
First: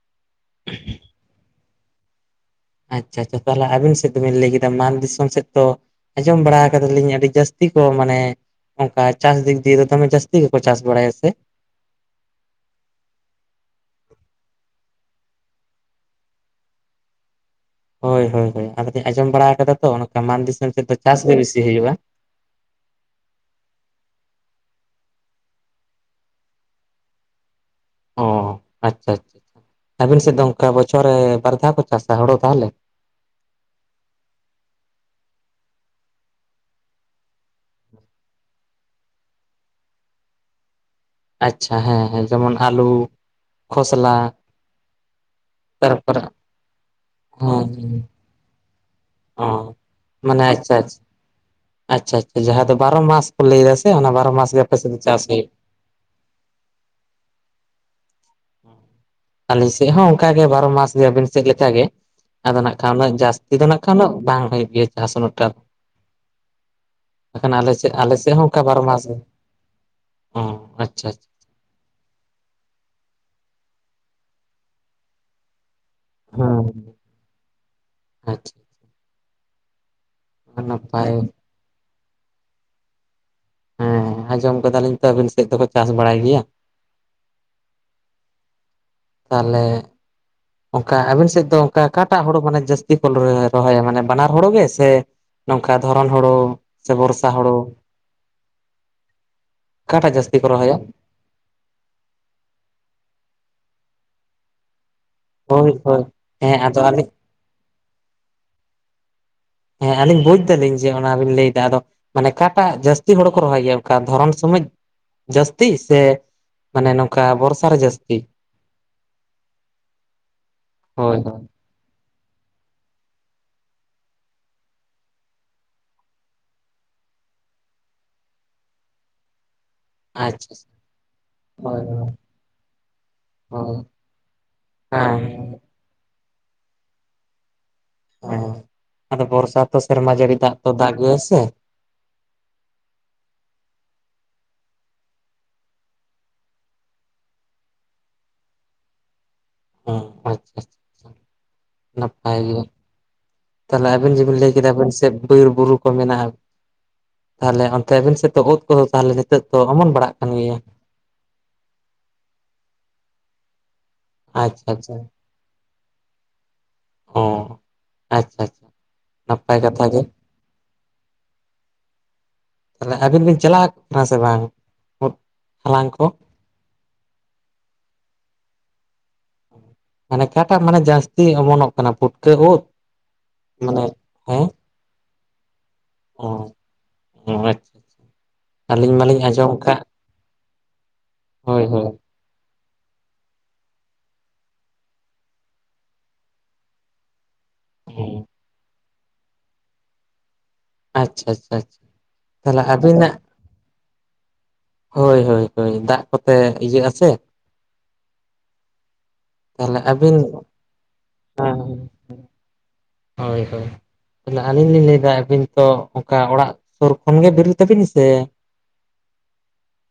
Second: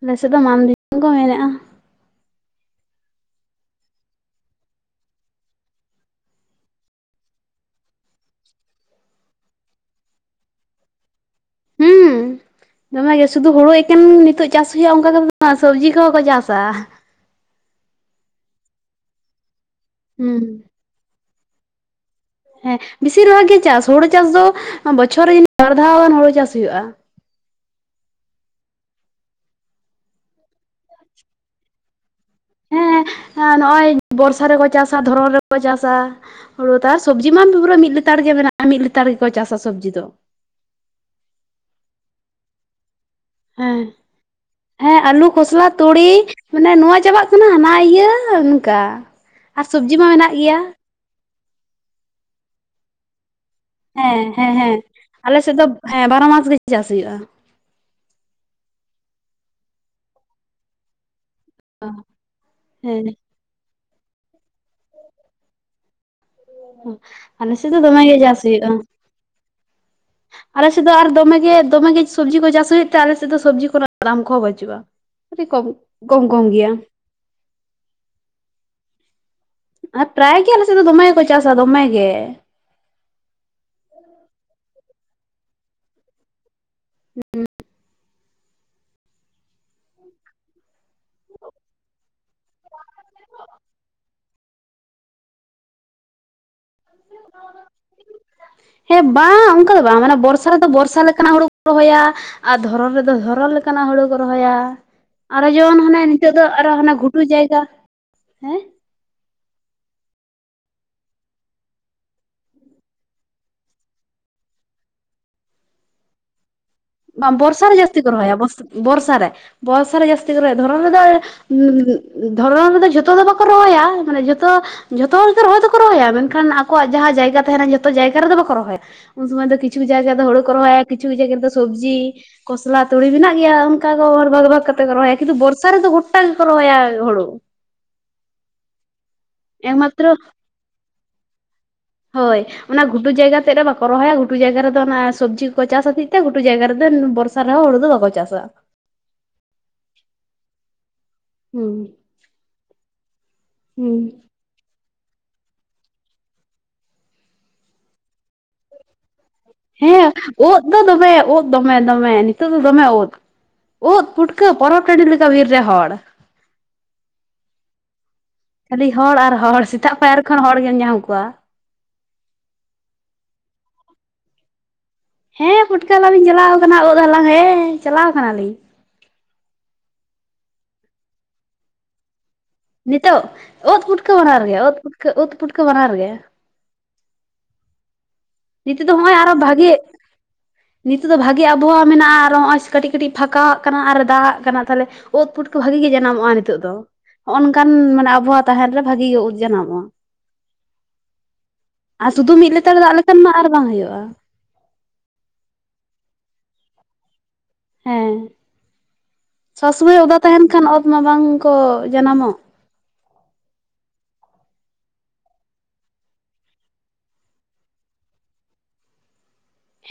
ᱟᱞᱮ ᱥᱮᱫ ᱫᱚ ᱢᱟᱱ ᱫᱤᱥᱚᱢ ᱠᱚ ᱢᱮᱱᱮᱜᱼᱟ ᱾ ᱟᱪᱪᱷᱟ ᱟᱪᱪᱷᱟ ᱛᱟᱦᱚᱞᱮ ᱟᱹᱵᱤᱱ ᱥᱮᱫ ᱫᱚᱵᱤᱱ ᱞᱟᱹᱭ ᱠᱮᱫᱟ ᱢᱟᱱ ᱫᱤᱥᱚᱢ ᱥᱮᱫ ᱛᱚᱼᱼ ᱟᱸᱡᱚᱢ ᱵᱟᱲᱟ ᱠᱟᱫᱟ ᱞᱤᱧ ᱟᱹᱰᱤ ᱡᱟᱹᱥᱛᱤ ᱠᱚ ᱢᱟᱱᱮᱼᱼ ᱚᱱᱠᱟ ᱪᱟᱥ ᱫᱤᱠ ᱫᱤᱭᱮ ᱫᱚᱢᱮ ᱡᱟᱹᱥᱛᱤ ᱜᱮᱠᱚ ᱪᱟᱥ ᱵᱟᱲᱟᱭᱟ ᱥᱮ ᱾ ᱦᱩᱸ ᱫᱚᱢᱮ ᱥᱩᱫᱩ ᱦᱩᱲᱩ ᱮᱠᱮᱱ ᱱᱤᱛᱚᱜ ᱪᱟᱥ ᱦᱩᱭᱩᱜᱼᱟ ᱚᱱᱠᱟ ᱵᱟᱝᱟ ᱥᱚᱵᱽᱡᱤ ᱠᱚᱦᱚᱸ ᱠᱚ ᱪᱟᱥᱟ ᱾ ᱦᱚᱭ ᱦᱚᱭ ᱦᱚᱭ ᱟᱫᱚ ᱞᱤᱧ ᱟᱸᱡᱚᱢ ᱵᱟᱲᱟ ᱟᱠᱟᱫᱟ ᱛᱚ, ᱚᱱᱠᱟ ᱦᱩᱸ ᱢᱟᱱ ᱫᱤᱥᱚᱢ ᱥᱮᱫ ᱫᱚ ᱪᱟᱥ ᱜᱮ ᱵᱤᱥᱤ ᱦᱩᱭᱩᱜᱼᱟ ᱾ ᱦᱮᱸ ᱵᱮᱥᱤᱨ ᱵᱷᱟᱜᱽ ᱜᱮ ᱪᱟᱥ, ᱦᱩᱲᱩ ᱪᱟᱥ ᱫᱚ ᱵᱚᱪᱷᱚᱨ ᱨᱮ ᱡᱟᱱᱤᱡ ᱵᱟᱨ ᱫᱷᱟᱣ ᱜᱟᱱ ᱦᱩᱲᱩ ᱪᱟᱥ ᱦᱩᱭᱩᱜᱼᱟ ᱾ ᱚ ᱟᱪᱪᱷᱟ ᱟᱪᱪᱷᱟ, ᱟᱵᱤᱱ ᱥᱮᱫ ᱫᱚ ᱚᱱᱠᱟ ᱵᱚᱪᱷᱚᱨ ᱨᱮ ᱵᱟᱨ ᱫᱷᱟᱣ ᱠᱚ ᱪᱟᱥᱟ ᱦᱩᱲᱩ ᱛᱟᱦᱚᱞᱮ ᱾ ᱦᱮᱸ ᱱᱚᱜᱼᱚᱭ ᱵᱚᱨᱥᱟ ᱨᱮᱠᱚ ᱪᱟᱥᱟ ᱫᱷᱚᱨᱚᱱ ᱨᱮᱠᱚ ᱪᱟᱥᱟ ᱾ ᱦᱩᱲᱩ ᱛᱟᱨ ᱥᱚᱵᱽᱡᱤ ᱢᱟ ᱢᱤᱫ ᱞᱮᱛᱟᱲ ᱜᱮ ᱢᱮᱱᱟᱜᱼᱟ ᱢᱤᱫ ᱞᱮᱛᱟᱲ ᱜᱮᱠᱚ ᱪᱟᱥᱟ ᱥᱚᱵᱽᱡᱤ ᱫᱚ ᱾ ᱟᱪᱪᱷᱟ ᱦᱮᱸ ᱦᱮᱸ ᱡᱮᱢᱚᱱ ᱟᱞᱩᱼᱼ ᱦᱮᱸ ᱦᱮᱸ ᱟᱞᱩ ᱠᱷᱚᱥᱞᱟ ᱛᱩᱲᱤ ᱛᱟᱨᱯᱚᱨᱮ ᱢᱟᱱᱮ ᱱᱚᱣᱟ ᱪᱟᱵᱟᱜ ᱠᱟᱱᱟ ᱦᱟᱱᱟ ᱦᱮᱸ ᱤᱭᱟᱹᱼᱼ ᱚᱱᱠᱟ, ᱚ ᱟᱨ ᱥᱚᱵᱽᱡᱤ ᱢᱟ ᱢᱮᱱᱟᱜ ᱢᱟᱱᱮ ᱜᱮᱭᱟ ᱾ ᱟᱪᱪᱷᱟ ᱟᱪᱪᱷᱟ ᱟᱪᱪᱷᱟ ᱟᱪᱪᱷᱟ ᱡᱟᱦᱟᱸ ᱫᱚ ᱵᱟᱨᱚ ᱢᱟᱥ ᱠᱚ ᱞᱟᱹᱭᱮᱫᱟ ᱥᱮ ᱚᱱᱟ ᱦᱮᱸ ᱵᱟᱨᱚ ᱢᱟᱥ ᱦᱮᱸ ᱜᱮ ᱦᱮᱸ ᱟᱯᱮᱥᱮᱫ ᱫᱚ ᱪᱟᱥ ᱟᱞᱮ ᱦᱩᱭᱩᱜᱼᱟ ᱾ ᱥᱮᱫ ᱫᱚ ᱦᱮᱸ ᱵᱟᱨᱚ ᱢᱟᱥ ᱜᱮ ᱪᱟᱥ ᱦᱩᱭᱩᱜᱼᱟ ᱾ ᱟᱹᱞᱤᱧ ᱥᱮᱫ ᱦᱚᱸ ᱚᱱᱠᱟᱜᱮ ᱵᱟᱨᱚ ᱢᱟᱥ ᱜᱮ ᱟᱹᱵᱤᱱ ᱥᱮᱫ ᱞᱮ ᱞᱮᱠᱟ ᱜᱮ ᱟᱫᱚ ᱱᱟᱜ ᱠᱷᱟᱱ ᱦᱮᱸ ᱩᱱᱟᱹᱜ ᱡᱟᱥᱼᱼ ᱛᱤ ᱫᱚ ᱱᱟᱜ ᱠᱷᱟᱱ ᱫᱚ ᱵᱟᱝ ᱦᱩᱭᱩᱜ ᱜᱮᱭᱟ ᱪᱟᱥ ᱩᱱᱟᱹᱜ ᱴᱟᱜ ᱾ ᱦᱩᱸ ᱟᱞᱮᱥᱮᱫ ᱫᱚ ᱥᱮᱫ ᱫᱚᱢᱮ ᱜᱮ ᱟᱞᱮ ᱥᱮᱫ ᱪᱟᱥ ᱦᱚᱸ ᱚᱱᱠᱟ ᱦᱩᱭᱩᱜᱼᱟ ᱾ ᱵᱟᱨᱚ ᱢᱟᱥ ᱜᱮ ᱚ ᱟᱞ ᱥᱮᱫ ᱫᱚ ᱟᱨ ᱟᱪᱪᱷᱟ ᱟᱪᱪᱷᱟ ᱫᱚᱢᱮ ᱜᱮ ᱫᱚᱢᱮ ᱜᱮᱼᱼ ᱥᱚᱵᱽᱡᱤ ᱠᱚ ᱪᱟᱥ ᱦᱩᱭᱩᱜ ᱛᱮ ᱟᱞᱮ ᱥᱮᱫ ᱫᱚ ᱥᱚᱵᱽᱡᱤ ᱠᱚᱨᱮ ᱱᱟᱜ ᱫᱟᱢ ᱠᱚᱦᱚᱸ ᱵᱟᱹᱪᱩᱜᱼᱟ ᱟᱹᱰᱤ ᱠᱚᱢ ᱠᱚᱢ ᱠᱚᱢ ᱜᱮᱭᱟ ᱾ ᱦᱮᱸ ᱟᱪᱪᱷᱟ ᱾ ᱟᱨ ᱯᱨᱟᱭ ᱜᱮ ᱟᱞ ᱥᱮᱫ ᱫᱚ ᱫᱚᱢᱮ ᱱᱟᱯᱟᱭ ᱜᱮᱠᱚ ᱪᱟᱥᱟ ᱫᱚᱢᱮ ᱜᱮ ᱾ ᱦᱮᱸ ᱟᱸᱡᱚᱢ ᱠᱟᱫᱟᱞᱤᱧ ᱛᱚ ᱟᱵᱤᱱ ᱥᱮᱫ ᱫᱚ ᱠᱚ ᱪᱟᱥ ᱵᱟᱲᱟᱭ ᱜᱮᱭᱟ ᱾ ᱦᱮᱸ [unintelligible] ᱛᱟᱦᱚᱞᱮᱼᱼ ᱚᱱᱠᱟ ᱟᱵᱤᱱ ᱥᱮᱫ ᱫᱚ ᱚᱱᱠᱟ ᱚᱠᱟᱴᱟᱜ ᱦᱩᱲᱩ ᱢᱟᱱᱮ ᱡᱟᱹᱥᱛᱤ ᱠᱚ ᱨᱚᱦᱚᱭᱟ ᱢᱟᱱᱮ ᱵᱟᱱᱟᱨ ᱦᱩᱲᱩ ᱜᱮ ᱥᱮᱼᱼ ᱱᱚᱝᱠᱟ ᱫᱷᱚᱨᱚᱱ ᱦᱩᱲᱩ ᱾ ᱦᱮᱸ ᱵᱟᱝ ᱚᱱᱠᱟ ᱫᱚ ᱵᱟᱝ ᱚᱠᱟᱴᱟᱜ ᱢᱟᱱᱮ ᱡᱟᱹᱥᱛᱤ ᱵᱚᱨᱥᱟ ᱠᱚ ᱨᱮᱫᱚ ᱨᱚᱦᱚᱭᱟ ᱵᱚᱨᱥᱟ ᱞᱮᱠᱼᱼ ᱞᱮᱠᱟᱱᱟᱜ ᱦᱩᱲᱩ ᱠᱚ ᱨᱚᱦᱚᱭᱟ ᱟᱨ ᱫᱷᱚᱨᱚᱱ ᱨᱮᱫᱚ ᱫᱷᱚᱨᱚᱱ ᱞᱮᱠᱟᱱᱟᱜ ᱦᱩᱲᱩ ᱠᱚ ᱨᱚᱦᱚᱭᱟ ᱟᱨᱦᱚ ᱦᱳᱭ ᱡᱮᱢᱚᱱ ᱦᱳᱭ ᱦᱟᱱᱮ ᱱᱤᱛᱚᱜ ᱫᱚ ᱦᱮᱸ ᱟᱨᱚ ᱟᱫᱚ ᱦᱟᱱᱮ ᱟᱹᱞᱤᱧ ᱜᱷᱩᱴᱩ ᱡᱟᱭᱜᱟ ᱦᱮᱸᱼᱼ ᱦᱮᱸ ᱟᱹᱞᱤᱧ ᱵᱩᱡ ᱫᱟᱞᱤᱧ ᱡᱮ ᱚᱱᱟ ᱵᱤᱱ ᱞᱟᱹᱭ ᱮᱫᱟ ᱟᱫᱚᱼᱼ ᱢᱟᱱᱮ ᱚᱠᱟᱴᱟᱜ ᱡᱟᱹᱥᱛᱤ ᱦᱩᱲᱩ ᱠᱚ ᱨᱚᱦᱚᱭ ᱜᱮᱭᱟ ᱚᱱᱠᱟ ᱫᱷᱚᱨᱚᱱ ᱥᱚᱢᱚᱭ ᱡᱟᱹᱥᱛᱤ ᱥᱮ ᱢᱟᱱᱮ ᱱᱚᱝᱠᱟ ᱵᱚᱨᱥᱟ ᱨᱮ ᱡᱟᱥᱛᱤ ᱠᱚ ᱡᱟᱹᱥᱛᱤ ᱨᱚᱦᱭᱟ [unintelligible] ᱵᱚᱨᱥᱟ ᱨᱮᱼᱼ ᱵᱚᱥᱟᱨ ᱨᱮ ᱡᱟᱹᱥᱛᱤ ᱠᱚ ᱨᱚᱦᱚᱭᱟ ᱫᱷᱚᱨᱚᱱ ᱨᱮ ᱦᱳᱭ ᱦᱳᱭ ᱫᱚ [unintelligible] ᱫᱷᱚᱨᱚᱱ ᱨᱮᱫᱚ ᱡᱷᱚᱛᱚ ᱫᱚ ᱵᱟᱠᱚ ᱨᱚᱦᱚᱭᱟ ᱢᱟᱱᱮ ᱡᱷᱚᱛᱚᱼᱼ ᱡᱷᱚᱛᱚ ᱦᱚᱲ ᱫᱚ ᱨᱚᱦᱚᱭ ᱫᱚᱠᱚ ᱨᱚᱦᱚᱭᱟ ᱢᱮᱱ ᱠᱷᱟᱱ ᱟᱠᱚᱣᱟᱜ ᱡᱟᱦᱟᱸ ᱡᱟᱭᱜᱟ ᱛᱟᱦᱮᱱᱟ ᱡᱚᱛᱚ ᱡᱟᱭᱜᱟ ᱨᱮᱫᱚ ᱵᱟᱠᱚ ᱨᱚᱦᱚᱭᱟ ᱩᱱ ᱥᱚᱢᱚᱭ ᱫᱚ ᱼᱼ ᱠᱤᱪᱷᱩ ᱡᱟᱭᱜᱟ ᱫᱚ ᱦᱩᱲᱩ ᱠᱚ ᱟᱪᱪᱷᱟ ᱨᱚᱦᱚᱭᱟ ᱠᱤᱪᱷᱩ ᱡᱟᱭᱜᱟ ᱫᱚ [unintelligible] ᱦᱳᱭ ᱦᱳᱭ ᱥᱚᱵᱽᱡᱤ ᱠᱚᱥᱞᱟ ᱛᱩᱲᱤ ᱢᱮᱱᱟᱜ ᱜᱮᱭᱟ ᱦᱳᱭ ᱚᱱᱠᱟ [unintelligible] ᱵᱷᱟᱜᱽ ᱵᱷᱟᱜᱽ ᱠᱟᱛᱮ ᱠᱚ ᱨᱚᱦᱚᱭᱟ ᱦᱮᱸ ᱠᱤᱱᱛᱩ ᱵᱚᱨᱥᱟᱼᱼ ᱚᱥᱟᱨᱮ ᱫᱚ ᱜᱳᱴᱴᱟ ᱜᱮ ᱠᱚ ᱨᱚᱦᱚᱭᱟ ᱦᱩᱲᱩ ᱦᱮᱸ ᱟᱫᱚ ᱵᱚᱨᱥᱟ ᱛᱚ ᱥᱮᱨᱢᱟ ᱮᱠᱢᱟᱛᱨᱚ ᱡᱟᱹᱲᱤ ᱫᱟᱜ ᱛᱚ ᱫᱟᱜ ᱜᱮᱭᱟᱭ ᱥᱮ ᱦᱳᱭ ᱚᱱᱟ ᱜᱷᱩᱴᱩ ᱡᱟᱭᱜᱟ ᱛᱮᱫ ᱨᱮ ᱵᱟᱠᱚ ᱨᱚᱦᱚᱭᱟ ᱜᱷᱩᱴᱩ ᱡᱟᱭᱜᱟ ᱨᱮᱫᱚ ᱚᱱᱟ ᱥᱚᱵᱽᱡᱤ ᱠᱚ ᱪᱟᱥ ᱦᱚᱛᱮᱜ ᱛᱮ ᱜᱷᱩᱴᱩ ᱡᱟᱭᱜᱟ ᱨᱮᱫᱚ [unintelligible] [unintelligible] ᱦᱩᱲᱩ ᱫᱚ ᱵᱟᱠᱚ ᱪᱟᱥ -ᱟ [unintelligible] ᱦᱩᱸ ᱱᱟᱯᱟᱭ ᱜᱮᱭᱟ ᱛᱟᱦᱚᱞᱮ ᱦᱩᱸ ᱟᱵᱤᱱ ᱡᱮ ᱵᱤᱱ ᱞᱟᱹᱭ ᱠᱮᱫᱟ ᱵᱟᱭᱥᱟᱠᱷᱼᱼ ᱵᱤᱨ ᱵᱩᱨᱩ ᱠᱚ ᱢᱮᱱᱟᱜᱼᱟ ᱛᱟᱦᱚᱞᱮ ᱚᱱᱛᱮ ᱟᱹᱵᱮᱱ ᱥᱮᱫ ᱫᱚ ᱚᱛ ᱠᱚᱦᱚᱸ ᱛᱟᱦᱚᱞᱮ ᱱᱤᱛᱚᱜᱼᱼ ᱦᱮᱸ [unintelligible] ᱩᱫ ᱫᱚ ᱫᱚᱢᱮ ᱩᱫᱼᱼ ᱫᱚᱢᱮ ᱫᱚᱢᱮ ᱱᱤᱛᱚᱜ ᱫᱚ ᱫᱚᱢᱮ ᱩᱫ ᱩᱫ ᱯᱩᱴᱠᱟᱹ ᱟᱪᱪᱷᱟ ᱯᱚᱨᱚᱵᱽ ᱟᱪᱪᱷᱟ ᱴᱟᱺᱰᱤ ᱞᱮᱠᱟ ᱵᱤᱨ ᱨᱮ ᱦᱚᱲ ᱚ ᱟᱪᱪᱷᱟ ᱟᱪᱪᱷᱟ ᱠᱷᱟᱹᱞᱤ ᱦᱚᱲ ᱟᱨ ᱱᱟᱯᱟᱭ ᱦᱚᱲ ᱠᱟᱛᱷᱟ ᱥᱮᱛᱟᱜ ᱜᱮ ᱯᱟᱭᱟᱨ ᱠᱷᱚᱱ ᱦᱚᱲ ᱜᱮᱢ ᱧᱟᱢ ᱠᱚᱣᱟ ᱞᱟᱦᱟ ᱫᱤᱱ ᱵᱤᱱ ᱪᱟᱞᱟᱜ ᱟᱠᱟᱱᱟ ᱥᱮ ᱵᱟᱝᱼᱼ ᱦᱮᱸ ᱯᱩᱴᱠᱟᱹ ᱦᱟᱞᱟᱝ ᱞᱤᱧ ᱪᱟᱞᱟᱣ ᱟᱠᱟᱱᱟ ᱩᱫ ᱦᱟᱞᱟᱝ ᱦᱮᱸ ᱪᱟᱞᱟᱣ ᱠᱟᱱᱟ ᱞᱤᱧ ᱢᱟᱱᱮ ᱚᱠᱟ ᱴᱟᱜ ᱢᱟᱱᱮ ᱡᱟᱹᱥᱛᱤ ᱚᱢᱚᱱᱚᱜ ᱠᱟᱱᱟ ᱯᱷᱩᱴᱠᱟᱹ ᱩᱫ? ᱱᱤᱛᱚᱜ ᱩᱫ ᱢᱟᱱᱮ ᱯᱩᱴᱠᱟᱹ ᱵᱟᱱᱟᱨ ᱦᱮᱸ ᱜᱮ ᱩᱫ ᱯᱩᱴᱠᱟᱹ ᱩᱫ ᱯᱩᱴᱠᱟᱹ ᱵᱟᱱᱟᱨ ᱜᱮ [unintelligible] ᱱᱤᱛᱚᱜ ᱟᱹᱞᱤᱧ ᱫᱚ ᱱᱚᱜᱼᱚᱭ ᱢᱟᱞᱤᱧ ᱟᱨᱚ ᱟᱸᱡᱚᱢ ᱵᱷᱟᱜᱮ ᱟᱠᱟᱫ ᱱᱤᱛᱚᱜ ᱫᱚ ᱵᱷᱟᱜᱮ ᱟᱵᱚᱦᱟᱣᱟ ᱢᱮᱱᱟᱜᱼᱟ ᱟᱨ ᱱᱚᱜᱼᱚᱭᱼᱼ ᱠᱟᱹᱴᱤᱡ ᱠᱟᱹᱴᱤᱡ ᱯᱷᱟᱸᱠᱟ ᱟᱜ ᱠᱟᱱᱟ ᱟᱨ ᱫᱟᱜ ᱟᱜ ᱠᱟᱱᱟ ᱛᱟᱦᱚᱞᱮ ᱳᱫ ᱯᱩᱴᱠᱟ ᱵᱷᱟᱜᱤ ᱜᱮ ᱡᱟᱱᱟᱢᱚᱜᱼᱟ ᱱᱤᱛᱚᱜ ᱫᱚ ᱱᱚᱜᱼᱚ ᱱᱚᱝᱠᱟᱱ ᱢᱟᱱᱮ ᱟᱵᱚᱦᱟᱣᱟ ᱛᱟᱦᱮᱱ ᱨᱮ ᱵᱷᱟᱹᱜᱤ ᱜᱮ ᱩᱫ ᱡᱟᱱᱟᱢᱟᱜᱼᱟ ᱟᱪᱪᱷᱟ ᱟᱪᱪᱷᱟ ᱛᱟᱦᱞᱮ ᱫᱟᱜ ᱟᱵᱤᱱᱟᱜᱼᱼ ᱞᱮᱠᱷᱟᱱ ᱟᱨ ᱵᱟᱝ ᱦᱩᱭᱩᱜᱼᱟ ᱦᱳᱭ ᱦᱳᱭ ᱦᱳᱭ ᱫᱟᱜ ᱠᱚᱛᱮ ᱤᱭᱟᱹᱜ ᱟᱥᱮᱼᱼ ᱦᱮᱸ ᱥᱚᱵ ᱛᱟᱦᱚᱞᱮ ᱥᱚᱢᱚᱭ ᱟᱹᱵᱤᱱ ᱚᱫᱟ ᱛᱟᱦᱮᱱ ᱠᱷᱟᱱ ᱩᱫ ᱢᱟ ᱵᱟᱝ ᱠᱚ ᱡᱟᱱᱟᱢᱚᱜ ᱦᱳᱭ ᱦᱳᱭ ᱞᱟᱦᱟ ᱟᱹᱞᱤᱧ ᱞᱤᱧ ᱞᱟᱹᱭ ᱮᱫᱟ ᱟᱹᱵᱤᱱ ᱛᱚ ᱚᱱᱠᱟ ᱚᱲᱟᱜ ᱥᱩᱨ ᱠᱷᱚᱱ ᱜᱮ ᱵᱮᱨᱮᱫ ᱛᱟᱵᱤᱱ ᱥᱮᱼᱼ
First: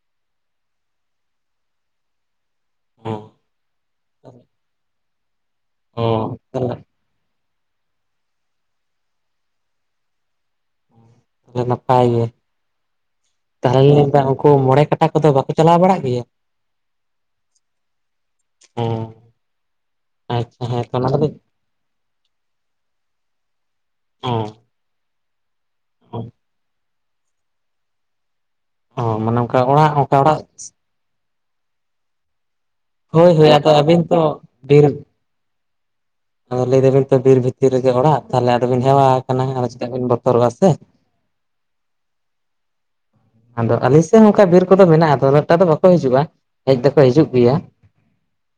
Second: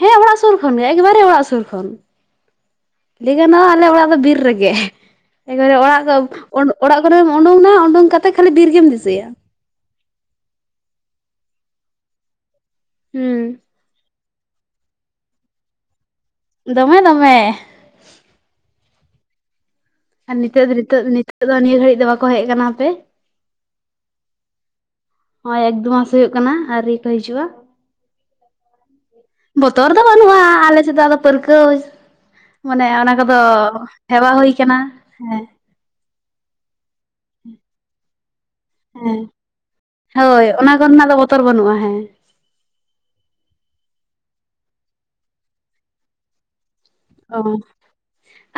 ᱦᱮᱸ ᱚᱲᱟᱜ ᱥᱩᱨ ᱠᱷᱚᱱ ᱜᱮ ᱮᱠᱵᱟᱨᱮ ᱚᱲᱟᱜ ᱥᱩᱨ ᱠᱷᱚᱱᱼᱼ ᱞᱟᱹᱭ ᱜᱟᱱᱚᱜᱼᱟ ᱟᱞᱮ ᱚᱲᱟᱜ ᱫᱚ ᱵᱤᱨ ᱨᱮᱜᱮ ᱮᱠᱵᱟᱨᱮ ᱚ ᱚᱲᱟᱜ ᱛᱟᱦᱚᱞᱮ [unintelligible] ᱚᱲᱟᱜ [unintelligible] ᱩᱰᱩᱝ ᱱᱟ ᱩᱰᱩᱝ ᱠᱟᱛᱮ ᱠᱷᱟᱹᱞᱤ ᱵᱤᱨ ᱜᱮᱢ ᱫᱤᱥᱟᱹᱭᱟ ᱛᱟᱦᱞᱮ ᱱᱟᱯᱟᱭ ᱜᱮᱼᱼ ᱦᱩᱸ ᱛᱟᱦᱚᱞᱮ [unintelligible] ᱢᱮᱱ ᱮᱫᱟ ᱩᱱᱠᱩ ᱢᱚᱬᱮ ᱠᱟᱴᱟ ᱠᱚᱫᱚ ᱵᱟᱠᱚ ᱪᱟᱞᱟᱣ ᱵᱟᱲᱟᱜ ᱜᱮᱭᱟ ᱫᱚᱢᱮ ᱫᱚᱢᱮᱻ ᱦᱩᱸ ᱟᱨ ᱱᱤᱛᱳᱜ ᱫᱚ ᱱᱤᱛᱳᱜ ᱫᱚ ᱱᱤᱛᱳᱜ ᱫᱚ ᱱᱤᱭᱟᱹ ᱜᱷᱟᱹᱲᱤᱡ ᱫᱚ ᱵᱟᱠᱚ ᱦᱮᱡ ᱟᱠᱟᱱᱟ ᱦᱟᱯᱮ ᱦᱚ-ᱚᱭ ᱮᱠᱫᱩ ᱢᱟᱥ ᱦᱳᱭᱳᱜ ᱠᱟᱱᱟ ᱟᱹᱨᱤ ᱠᱚ ᱦᱤᱡᱩᱜᱼᱟ᱾ ᱚ ᱢᱟᱱᱮ, ᱚᱱᱠᱟ ᱵᱚᱛᱚᱨ ᱚᱲᱟᱜ ᱫᱚ ᱚᱱᱠᱟ ᱵᱟᱹᱱᱩᱜᱼᱟ ᱚᱲᱟᱜ ᱟᱞᱮ ᱥᱮᱫ ᱫᱚ ᱟᱫᱚ ᱯᱟᱹᱨᱠᱟᱹᱣ᱾ ᱢᱟᱱᱮ ᱚᱱᱟ ᱦᱳᱭ ᱠᱚᱫᱚ ᱦᱳᱭ ᱟᱫᱚ ᱟᱹᱵᱤᱱ ᱛᱚ ᱦᱮᱣᱟ ᱦᱩᱭ ᱠᱟᱱᱟ ᱵᱤᱨ ᱦᱮᱸ᱾ ᱟᱫᱚ ᱞᱟᱹᱭ ᱫᱟᱵᱤᱱ ᱛᱚ ᱵᱤᱨ ᱵᱷᱤᱛᱤᱨ ᱨᱮᱜᱮ ᱚᱲᱟᱜ ᱛᱟᱦᱚᱞᱮ ᱟᱫᱚᱵᱤᱱ ᱦᱮᱣᱟ ᱦᱮᱸ ᱟᱠᱟᱱᱟ ᱫᱚ ᱪᱮᱫᱟᱜ ᱵᱤᱱ ᱦᱳᱭ ᱵᱚᱛᱚᱨᱚᱜᱼᱟ ᱥᱮ᱾ ᱚᱱᱟ ᱠᱚᱨᱮᱱᱟᱜ ᱫᱚ ᱵᱚᱛᱚᱨ ᱵᱟᱹᱱᱩᱜᱼᱟ ᱦᱮᱸ᱾ ᱟᱫᱚ ᱟᱞᱤᱧ ᱥᱮᱜ ᱦᱚ ᱚᱱᱠᱟ ᱵᱤᱨ ᱠᱚᱫᱚ ᱢᱮᱱᱟᱜᱼᱟ ᱫᱚᱢᱮ ᱮᱠᱴᱟ ᱫᱚ ᱵᱟᱠᱚ ᱦᱤᱡᱩᱜᱼᱟ ᱦᱮᱡ ᱫᱚᱠᱚ ᱦᱤᱡᱩᱜ ᱚ ᱜᱮᱭᱟ᱾